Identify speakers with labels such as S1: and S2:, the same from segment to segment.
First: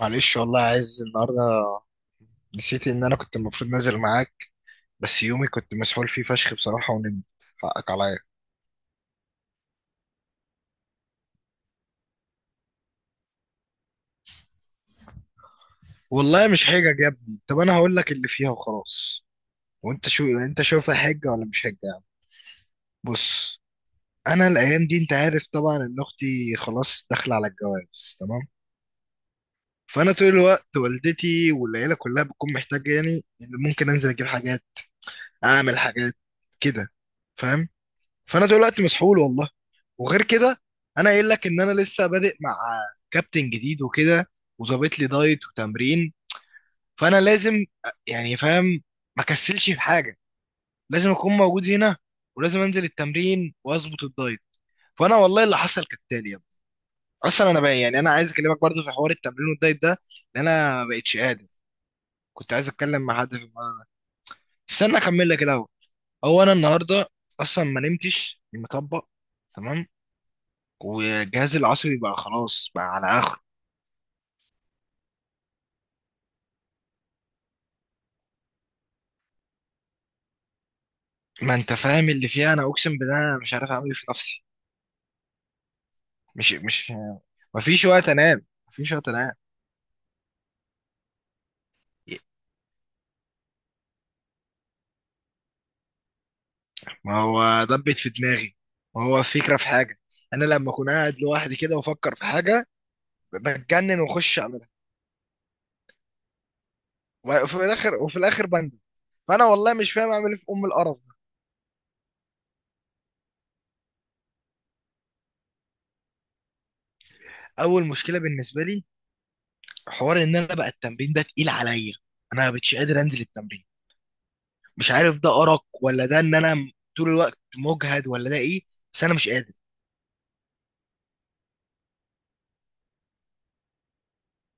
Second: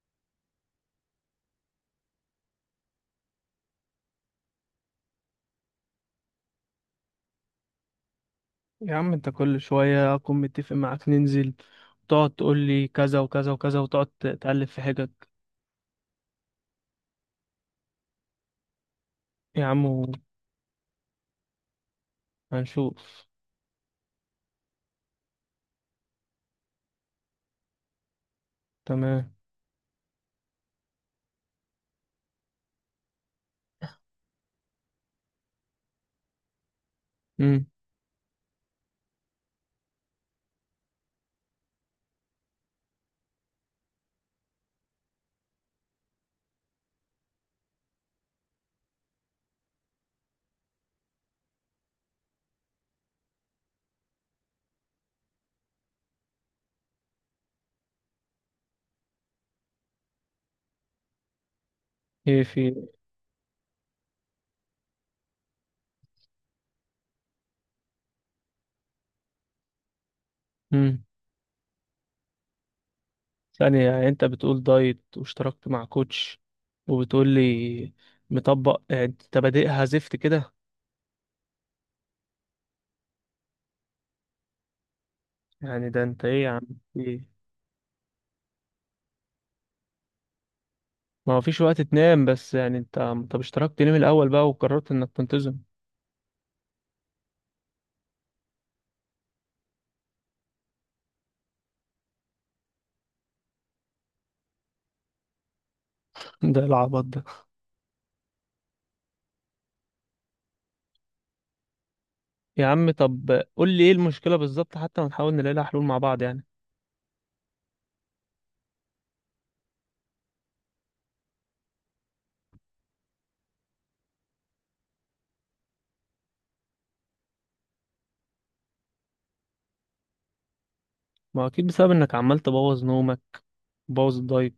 S1: معلش، والله عايز النهارده نسيت ان انا كنت المفروض نازل معاك، بس يومي كنت مسحول فيه فشخ بصراحه ونمت. حقك عليا.
S2: يا عم، انت كل شوية اكون متفق معاك ننزل، تقعد تقول لي كذا وكذا وكذا وتقعد تقلب في حجج.
S1: والله مش حجج يا ابني، طب انا هقول لك اللي فيها وخلاص.
S2: يا عم،
S1: وانت شو انت شايفها حجه ولا مش حجه يعني؟
S2: هنشوف.
S1: بص، انا الايام دي انت عارف طبعا ان اختي خلاص داخله على الجواز، تمام.
S2: تمام.
S1: فانا طول الوقت والدتي والعيله كلها بتكون محتاجه، يعني ان ممكن انزل اجيب حاجات، اعمل حاجات كده،
S2: امم.
S1: فاهم. فانا طول الوقت مسحول والله. وغير كده، انا قايل لك ان انا لسه بادئ مع كابتن جديد وكده، وظابط لي دايت وتمرين. فانا لازم يعني فاهم، ما كسلش في حاجه، لازم اكون موجود هنا ولازم انزل التمرين واظبط الدايت. فانا والله اللي حصل كالتالي يا ابني. اصلا انا بقى يعني انا عايز اكلمك برضه في حوار التمرين والدايت ده، لان انا ما بقتش قادر.
S2: ايه
S1: كنت عايز
S2: في.
S1: اتكلم مع حد في الموضوع ده. استنى اكمل لك الاول. هو انا النهارده اصلا ما نمتش مطبق، تمام.
S2: امم.
S1: والجهاز العصبي بقى خلاص بقى على اخره.
S2: ثانية، يعني انت بتقول دايت واشتركت مع كوتش، وبتقول لي مطبق؟ يعني انت بادئها زفت كده؟
S1: ما انت فاهم اللي فيها، انا اقسم بالله انا مش عارف اعمل ايه في نفسي.
S2: يعني ده انت ايه يا
S1: مش
S2: عم؟
S1: مش
S2: ايه؟
S1: ما فيش وقت انام، ما فيش وقت انام.
S2: ما هو فيش وقت تنام، بس يعني انت، طب اشتركت ليه من الاول بقى وقررت انك تنتظم؟
S1: ما هو دبت في دماغي، ما هو فكرة في حاجة. انا لما اكون قاعد لوحدي كده وافكر في حاجة بتجنن واخش اعملها،
S2: ده العبط ده.
S1: وفي الاخر بندم. فانا والله مش فاهم اعمل ايه في ام القرف ده.
S2: يا عم، طب قول لي ايه المشكلة بالظبط، حتى ونحاول نلاقي لها حلول مع بعض يعني.
S1: اول مشكلة بالنسبة لي حوار ان انا بقى التمرين ده تقيل عليا، انا مش قادر انزل التمرين. مش عارف ده ارق ولا ده ان انا طول الوقت مجهد ولا ده ايه، بس انا مش قادر.
S2: ما اكيد بسبب انك عمال تبوظ نومك، بوظ الدايت.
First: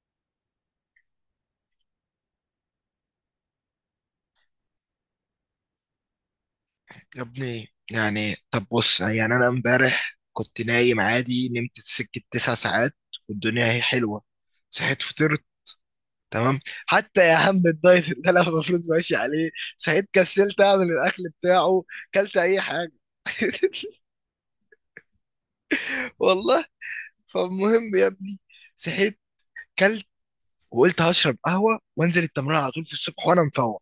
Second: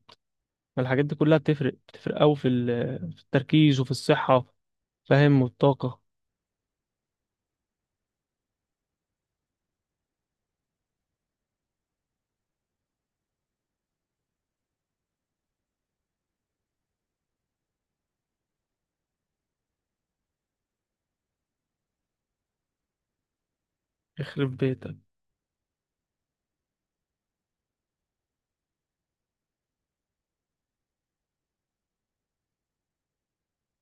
S2: ما الحاجات دي كلها بتفرق، بتفرق قوي في في التركيز وفي الصحة، فاهم، والطاقة.
S1: يا ابني يعني طب بص، يعني انا امبارح كنت نايم عادي، نمت سكة 9 ساعات والدنيا هي حلوة. صحيت فطرت، تمام. حتى يا عم الدايت اللي انا المفروض ماشي عليه، صحيت كسلت اعمل الاكل بتاعه، كلت اي حاجة.
S2: يخرب بيتك.
S1: والله. فالمهم يا ابني، صحيت كلت وقلت هشرب قهوة وانزل التمرين على طول في الصبح وانا مفوق.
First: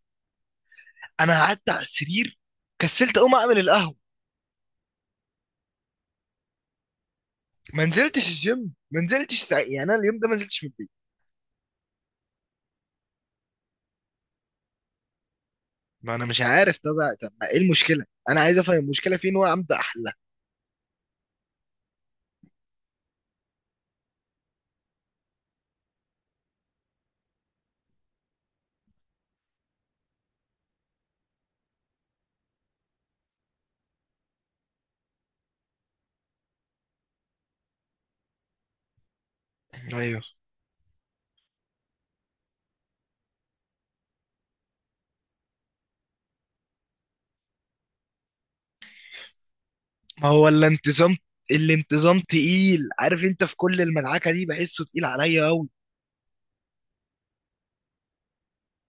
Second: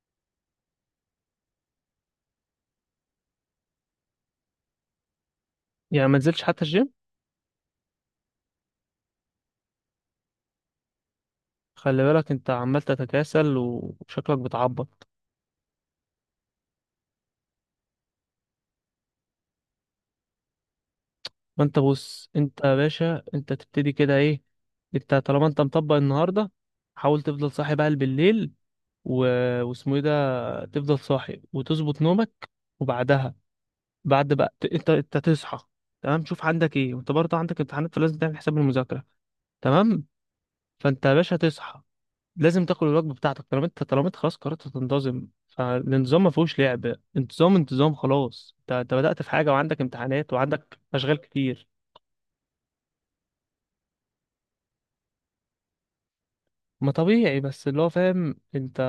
S1: انا قعدت على السرير، كسلت اقوم اعمل القهوة.
S2: يعني ما نزلتش حتى الجيم؟
S1: ما نزلتش الجيم، ما نزلتش ساعة، يعني انا اليوم ده ما نزلتش من البيت.
S2: خلي بالك، انت عمال تتكاسل وشكلك بتعبط.
S1: ما انا مش عارف ده بقى، طب ما ايه المشكله؟ انا عايز افهم المشكله فين وابدا احلها.
S2: فانت بص، انت يا باشا، انت تبتدي كده ايه؟ انت طالما انت مطبق النهاردة، حاول تفضل صاحي بقى بالليل، و... واسمه ايه ده، تفضل صاحي وتظبط نومك، وبعدها بعد بقى انت تصحى، تمام، شوف عندك ايه، وانت برضه عندك امتحانات فلازم تعمل حساب المذاكره. تمام.
S1: ايوه.
S2: فانت يا باشا تصحى، لازم تاكل الوجبه بتاعتك، طالما انت خلاص قررت تنتظم، فالانتظام ما فيهوش لعب، انتظام انتظام خلاص، انت بدأت في حاجه وعندك
S1: ما
S2: امتحانات
S1: هو ولا
S2: وعندك
S1: انتظام،
S2: اشغال كتير.
S1: الانتظام تقيل، عارف انت في كل المدعكه دي بحسه تقيل عليا قوي.
S2: ما طبيعي، بس اللي هو فاهم، انت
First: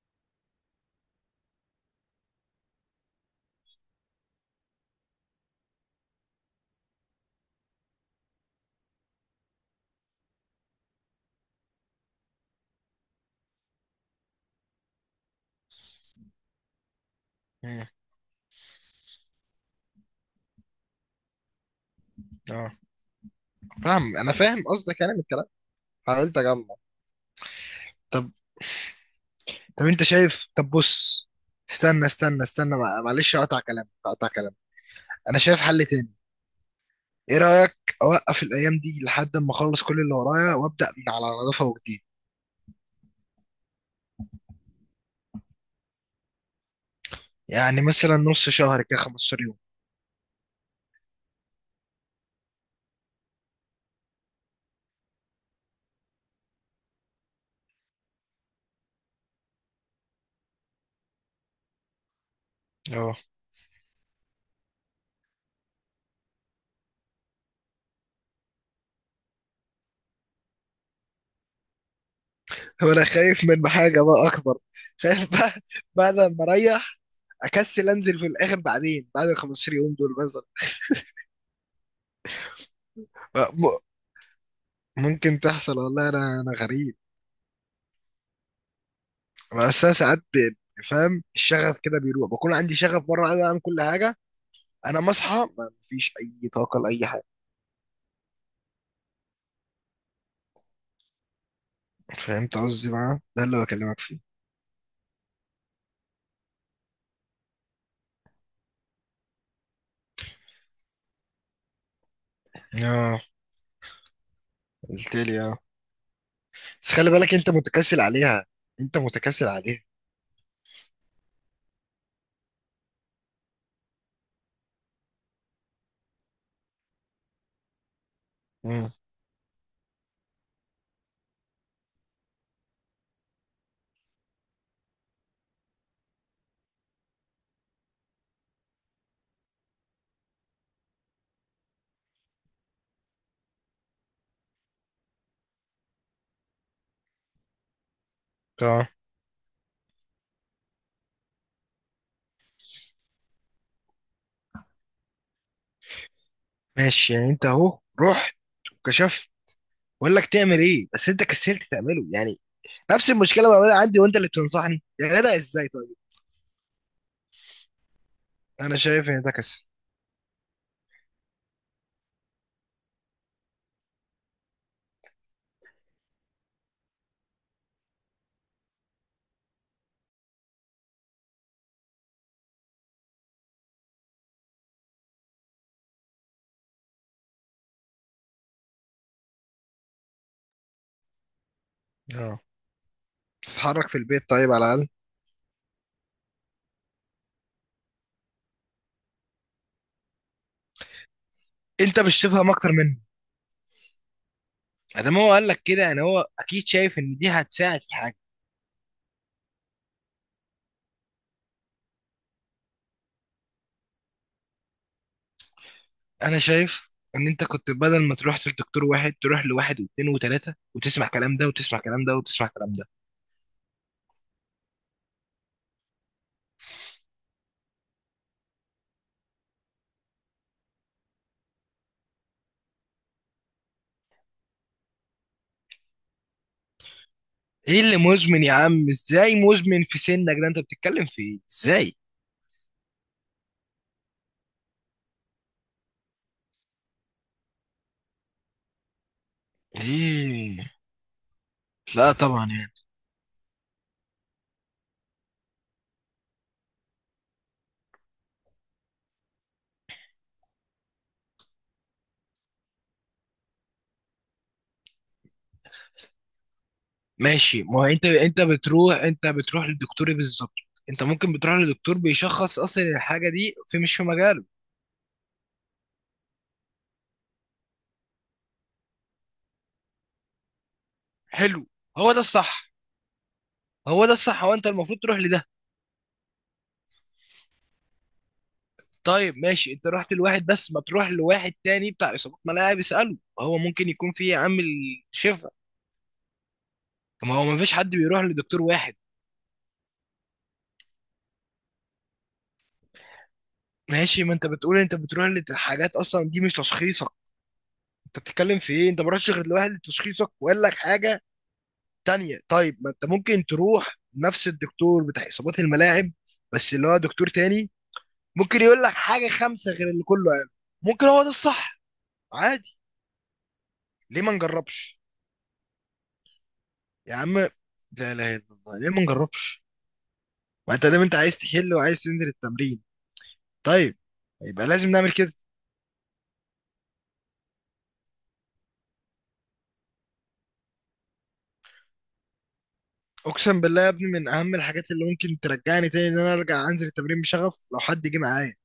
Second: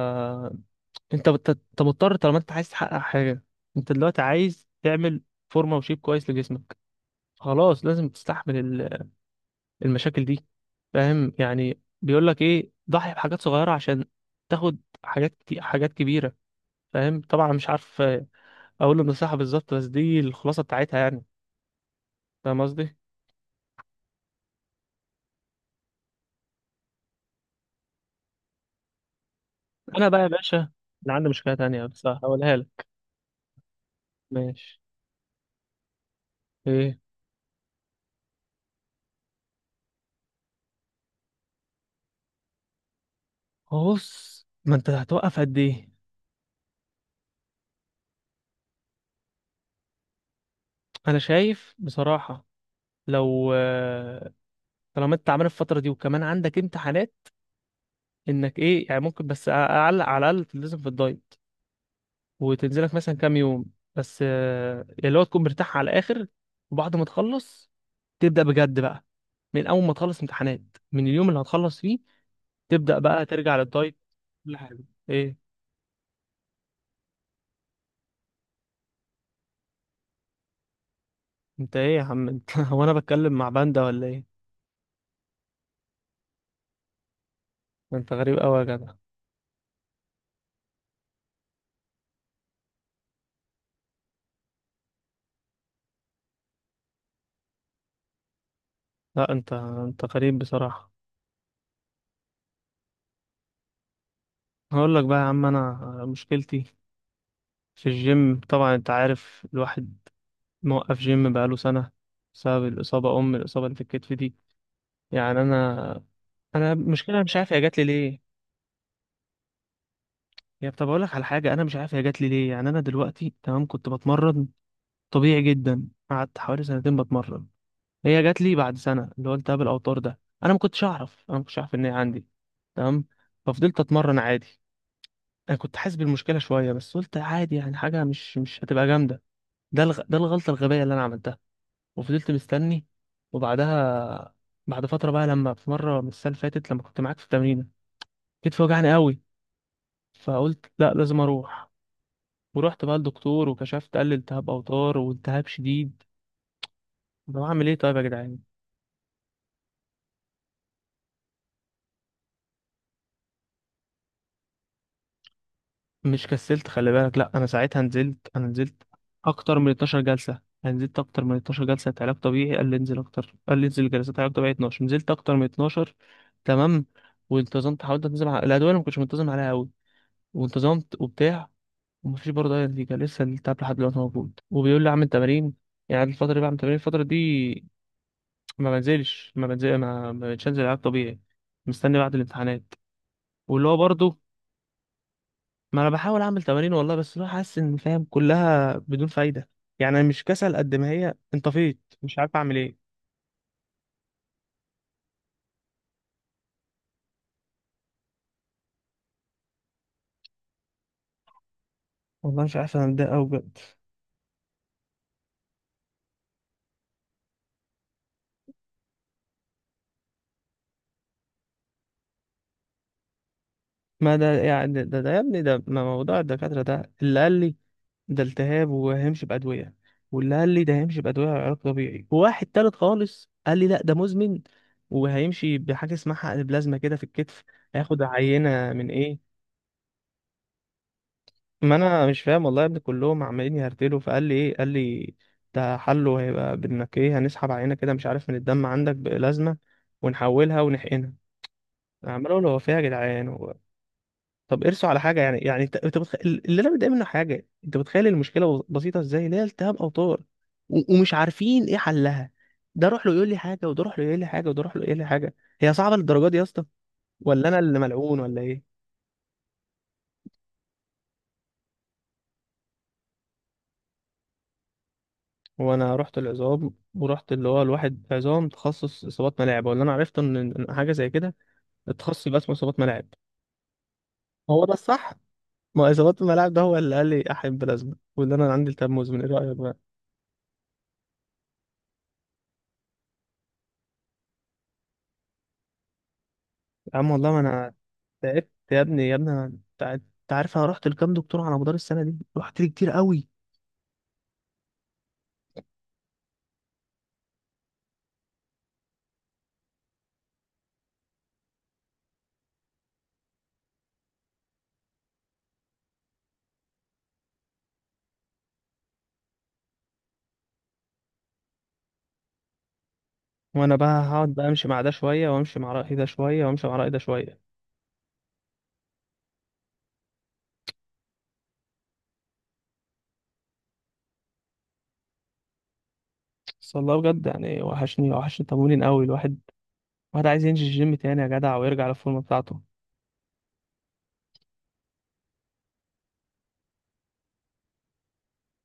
S2: انت مضطر طالما انت عايز تحقق حاجه. انت دلوقتي عايز تعمل فورمه وشيب كويس لجسمك، خلاص لازم تستحمل المشاكل دي، فاهم. يعني بيقول لك ايه، ضحي بحاجات صغيره عشان تاخد حاجات كتير، حاجات كبيره، فاهم. طبعا مش
S1: مم.
S2: عارف اقول النصيحه بالظبط، بس دي الخلاصه بتاعتها يعني. فاهم
S1: اه،
S2: قصدي.
S1: فاهم، انا فاهم قصدك يعني من الكلام، حاولت اجمع. طب طب انت
S2: انا بقى يا
S1: شايف،
S2: باشا،
S1: طب
S2: اللي
S1: بص،
S2: عندي مشكله تانية
S1: استنى
S2: بس
S1: استنى
S2: هقولها
S1: استنى
S2: لك.
S1: مع- معلش اقطع كلامك اقطع كلامك.
S2: ماشي.
S1: انا شايف حل تاني.
S2: ايه؟
S1: ايه رايك اوقف الايام دي لحد ما اخلص كل اللي ورايا وابدا من على نظافه وجديد؟
S2: هو بص، ما انت هتوقف قد ايه؟
S1: يعني مثلا نص شهر كده، 15 يوم.
S2: انا شايف بصراحه، لو طالما انت عامل الفتره دي وكمان عندك امتحانات، انك ايه يعني ممكن، بس اعلق على الاقل تلتزم في الدايت، وتنزلك مثلا
S1: اه.
S2: كام يوم. بس اللي هو تكون مرتاح على الاخر، وبعد ما تخلص تبدأ بجد بقى، من اول ما تخلص امتحانات، من اليوم اللي هتخلص فيه تبدأ
S1: وانا
S2: بقى
S1: خايف
S2: ترجع
S1: من
S2: للدايت.
S1: حاجه بقى
S2: كل
S1: اكبر.
S2: حاجة.
S1: خايف
S2: ايه؟
S1: بقى بعد ما اريح اكسل انزل في الاخر بعدين بعد ال 15 يوم دول مثلا.
S2: انت ايه يا عم انت؟ هو انا بتكلم مع
S1: م-
S2: باندا ولا ايه؟
S1: ممكن تحصل والله، انا غريب.
S2: ده انت غريب قوي يا جدع.
S1: بس انا ساعات فاهم، الشغف كده بيروح، بكون عندي شغف مره عايز اعمل كل حاجه، انا مصحى ما فيش اي طاقه لاي حاجه.
S2: لا، انت غريب بصراحة.
S1: فهمت قصدي؟ بقى ده اللي بكلمك فيه.
S2: هقول لك بقى يا عم، انا مشكلتي في الجيم طبعا. انت عارف الواحد موقف جيم بقاله سنة بسبب الإصابة،
S1: اه.
S2: أم الإصابة اللي في الكتف دي.
S1: قلت لي
S2: يعني
S1: اه.
S2: انا
S1: بس خلي
S2: المشكله
S1: بالك
S2: مش
S1: انت
S2: عارف هي جات لي
S1: متكاسل
S2: ليه.
S1: عليها، انت متكاسل عليها.
S2: يا، طب اقول لك على حاجه، انا مش عارف هي جات لي ليه. يعني انا دلوقتي تمام كنت بتمرن طبيعي جدا، قعدت حوالي سنتين بتمرن. هي جات لي بعد
S1: امم.
S2: سنه، اللي هو التهاب الاوتار ده. انا ما كنتش اعرف ان هي عندي. تمام. ففضلت اتمرن عادي. انا كنت حاسس بالمشكله شويه، بس قلت عادي يعني، حاجه مش هتبقى جامده. ده الغلطه الغبيه اللي انا عملتها. وفضلت مستني، وبعدها بعد فتره بقى، لما في مره من السنه اللي فاتت، لما كنت معاك في التمرين، كتفي
S1: اه
S2: وجعني قوي. فقلت لا، لازم اروح. ورحت بقى للدكتور وكشفت، قال لي التهاب اوتار والتهاب شديد.
S1: ماشي، يعني
S2: طب
S1: انت
S2: اعمل ايه
S1: اهو
S2: طيب يا
S1: رحت
S2: جدعان؟
S1: وكشفت، بقول لك تعمل ايه بس انت كسلت تعمله يعني. نفس المشكله بعملها عندي وانت اللي بتنصحني يا جدع، ازاي طيب؟
S2: مش كسلت، خلي بالك، لا انا ساعتها نزلت، انا
S1: انا
S2: نزلت
S1: شايف ان ده
S2: اكتر
S1: كسل.
S2: من 12 جلسه. انا نزلت اكتر من 12 جلسه بتاع علاج طبيعي، قال لي انزل اكتر، قال لي انزل جلسات علاج طبيعي 12، نزلت اكتر من 12. تمام. وانتظمت، حاولت انتظم على الادويه اللي ما كنتش منتظم عليها قوي، وانتظمت وبتاع. ومفيش برضه اي نتيجه، لسه التعب لحد دلوقتي موجود، وبيقول لي اعمل تمارين. يعني الفتره دي بعمل تمارين، الفتره دي ما بنزلش ما بنزل ما ما بقتش انزل العاب طبيعي، مستني بعد
S1: اه.
S2: الامتحانات. واللي هو
S1: تتحرك في
S2: برضه،
S1: البيت طيب على الاقل.
S2: ما انا بحاول اعمل تمارين والله، بس اللي هو حاسس ان، فاهم، كلها بدون فايده. يعني انا مش كسل قد ما هي انطفيت،
S1: انت
S2: مش
S1: مش
S2: عارف
S1: تفهم
S2: اعمل
S1: اكتر
S2: ايه.
S1: منه، ادام هو قال لك كده يعني هو اكيد شايف ان دي هتساعد في حاجه.
S2: والله مش عارف، انا متضايق قوي بجد.
S1: انا شايف ان انت كنت بدل ما تروح لدكتور واحد، تروح لواحد واثنين وثلاثه، وتسمع كلام ده وتسمع كلام ده وتسمع كلام ده.
S2: ما ده يعني ده يا ابني، ده ما موضوع الدكاتره، ده اللي قال لي ده التهاب وهيمشي بادويه، واللي قال لي ده هيمشي بادويه وعلاج طبيعي، وواحد تالت خالص قال لي لا ده مزمن، وهيمشي بحاجه اسمها حقن بلازما كده في الكتف.
S1: ايه اللي
S2: هياخد
S1: مزمن يا
S2: عينه من
S1: عم؟
S2: ايه؟
S1: ازاي مزمن في سنك ده؟ انت بتتكلم في ايه
S2: ما
S1: ازاي؟
S2: انا مش فاهم والله يا ابني، كلهم عمالين يهرتلوا. فقال لي ايه قال لي، ده حله هيبقى بانك ايه، هنسحب عينه كده، مش عارف، من الدم عندك بلازمه،
S1: ايه؟
S2: ونحولها ونحقنها.
S1: لا
S2: عمال
S1: طبعا
S2: اقول هو
S1: يعني.
S2: فيها يا جدعان، هو. طب ارسوا على حاجه يعني. انت اللي انا متضايق منه، حاجه انت متخيل المشكله بسيطه ازاي، اللي هي التهاب اوتار، ومش عارفين ايه حلها. ده روح له يقول لي حاجه، وده روح له يقول لي حاجه، وده روح له يقول لي حاجه. هي صعبه للدرجه دي يا اسطى؟ ولا انا
S1: ماشي،
S2: اللي
S1: ما هو انت
S2: ملعون ولا
S1: انت
S2: ايه؟
S1: بتروح انت بتروح للدكتور إيه بالظبط؟ انت ممكن بتروح للدكتور بيشخص اصلا الحاجه دي في، مش في مجاله.
S2: وانا رحت العظام، ورحت اللي هو، الواحد عظام تخصص اصابات ملاعب، ولا انا عرفت ان حاجه زي كده.
S1: حلو. هو ده
S2: التخصص يبقى اسمه
S1: الصح،
S2: اصابات ملاعب.
S1: هو ده الصح، هو
S2: هو
S1: انت
S2: ده
S1: المفروض
S2: الصح.
S1: تروح لده.
S2: ما اصابات الملاعب ده هو اللي قال لي احب بلازما، واللي انا عندي التهاب مزمن، ايه
S1: طيب
S2: رايك
S1: ماشي،
S2: بقى؟
S1: انت رحت لواحد، بس ما تروح لواحد تاني بتاع اصابات ملاعب اساله، هو ممكن يكون فيه عامل شفا.
S2: يا عم والله
S1: ما
S2: ما
S1: هو ما
S2: انا
S1: فيش حد بيروح
S2: تعبت
S1: لدكتور
S2: يا
S1: واحد.
S2: ابني. يا ابني انا انت عارف انا رحت لكام دكتور على مدار السنه دي، رحت لي كتير قوي.
S1: ماشي، ما انت بتقول انت بتروح لحاجات اصلا دي مش تشخيصك، انت بتتكلم في ايه؟ انت ما رحتش غير لواحد لتشخيصك وقال لك حاجه تانية. طيب، ما انت ممكن تروح نفس الدكتور بتاع اصابات الملاعب، بس اللي هو دكتور تاني، ممكن يقول لك حاجه خمسه غير اللي كله قاله. ممكن هو ده الصح، عادي.
S2: وانا بقى
S1: ليه
S2: هقعد
S1: ما
S2: بقى امشي مع ده
S1: نجربش؟
S2: شويه، وامشي مع راي ده شويه، وامشي مع راي ده
S1: يا عم،
S2: شويه؟
S1: لا اله الا الله، ليه ما نجربش؟ ما انت دايما انت عايز تحل وعايز تنزل التمرين، طيب، يبقى لازم نعمل كده.
S2: بس والله بجد يعني، وحشني وحشني التمرين قوي، الواحد. الواحد عايز ينزل الجيم تاني يا جدع، ويرجع للفورمه بتاعته.
S1: اقسم بالله يا ابني، من اهم الحاجات اللي ممكن ترجعني تاني ان انا ارجع انزل التمرين بشغف، لو حد جه معايا.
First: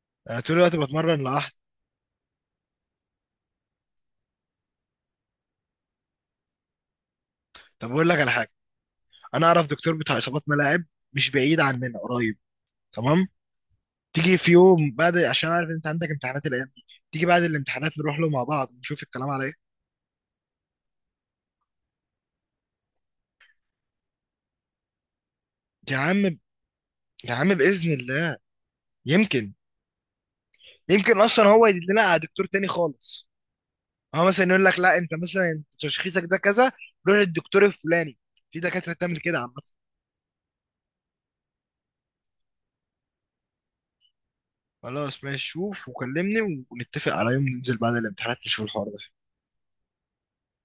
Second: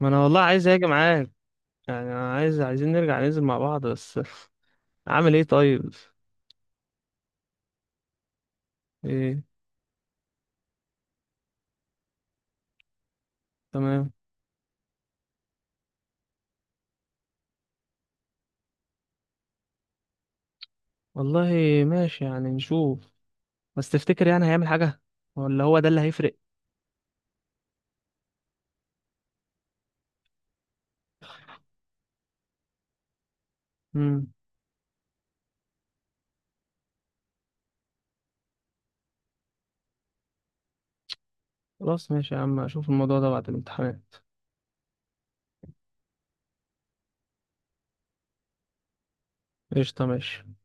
S2: ما انا والله
S1: انا طول
S2: عايز
S1: الوقت
S2: اجي
S1: بتمرن
S2: معاك.
S1: لوحدي.
S2: يعني انا عايزين نرجع ننزل مع بعض بس. اعمل ايه طيب؟
S1: طب اقول لك على حاجه،
S2: ايه؟
S1: انا اعرف دكتور بتاع اصابات ملاعب، مش بعيد عننا، قريب، تمام.
S2: تمام.
S1: تيجي في يوم بعد، عشان عارف ان انت عندك امتحانات الايام دي، تيجي بعد الامتحانات نروح له مع بعض نشوف الكلام على ايه.
S2: والله ماشي يعني، نشوف. بس تفتكر يعني هيعمل حاجة، ولا هو ده
S1: يا
S2: اللي
S1: عم،
S2: هيفرق؟
S1: يا عم باذن الله، يمكن يمكن اصلا هو يدلنا لنا على دكتور تاني خالص. هو
S2: امم.
S1: مثلا يقول لك لا، انت مثلا انت تشخيصك ده كذا، روح للدكتور الفلاني. في دكاتره بتعمل كده عامه.
S2: خلاص، ماشي يا عم، اشوف الموضوع ده بعد الامتحانات.
S1: خلاص ماشي، شوف وكلمني ونتفق على يوم ننزل بعد الامتحانات نشوف الحوار ده.
S2: قشطة ماشي.